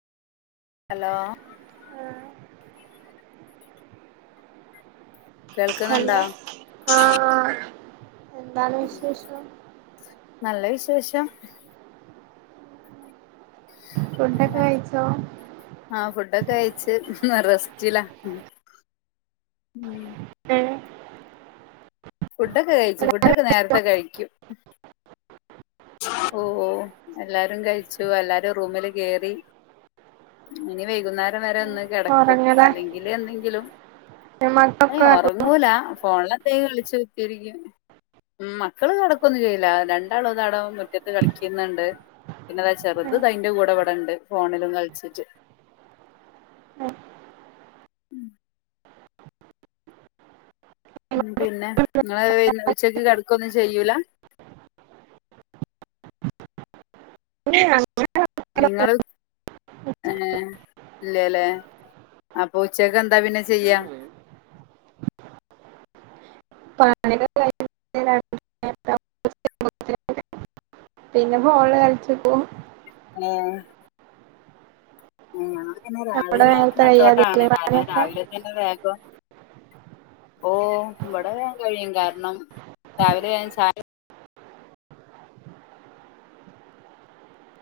Hello ആഹ [inaudible] കേൾക്കുന്നുണ്ടോ hello ആഹ എന്താണ് വിശേഷം നല്ല വിശേഷം ഫുഡ്ഒക്കെ തന്നെ കഴിച്ചോ ആഹ് ഫുഡൊക്കെ കഴിച്ച് റസ്റ്റില ഉ [inaudible] ഫുഡ്ക്കെ കഴിച്ചു. ഫുഡ്ക്കെ നേരത്തെ കഴിക്കും. ഓ എല്ലാരും കഴിച്ചു. എല്ലാരും റൂമില് കേറി. ഇനി വൈകുന്നേരം വരെ ഒന്നും കെടക്കും ഉറങ്ങല അല്ലെങ്കിൽ എന്തെങ്കിലും ആഹ് മക്കളൊക്കെ ഒറങ്ങൂല്ല ഫോണിലത്തേ കളിച്ചു [inaudible] ഉം മക്കൾ കിടക്കൊന്നും ചെയ്യില്ല രണ്ടാളും മുറ്റത്ത് കളിക്കുന്നുണ്ട്. പിന്നെതാ ചെറുത് എന്റെ കൂടെ ഇവിടെണ്ട് ഫോണിലും കളിച്ചിട്ട് ഉം ഉം പിന്നെ നിങ്ങൾ ഉച്ചക്ക് കിടക്കൊന്നും ചെയ്യൂല [inaudible] നിങ്ങൾ ഏ ല്ലല്ലേ അപ്പൊ ഉച്ചക്ക് എന്താ പിന്നെ ചെയ്യാ പ [inaudible] പിന്നെ ഫോൺ കളിച്ച്ക്കും ഏ [unintelligible] പിന്നെ നമ്മുടെ രാവിലെ നേരത്തെ നച്ചോട്ടാണ് കഴിയാതില്ലേ കാരണം. പണിയൊക്കെ രാവിലെ തന്നെ വേഗം ഓ ഇവിടെ വേൻ കഴിയും. കാരണം രാവിലെ വേഗം ചായ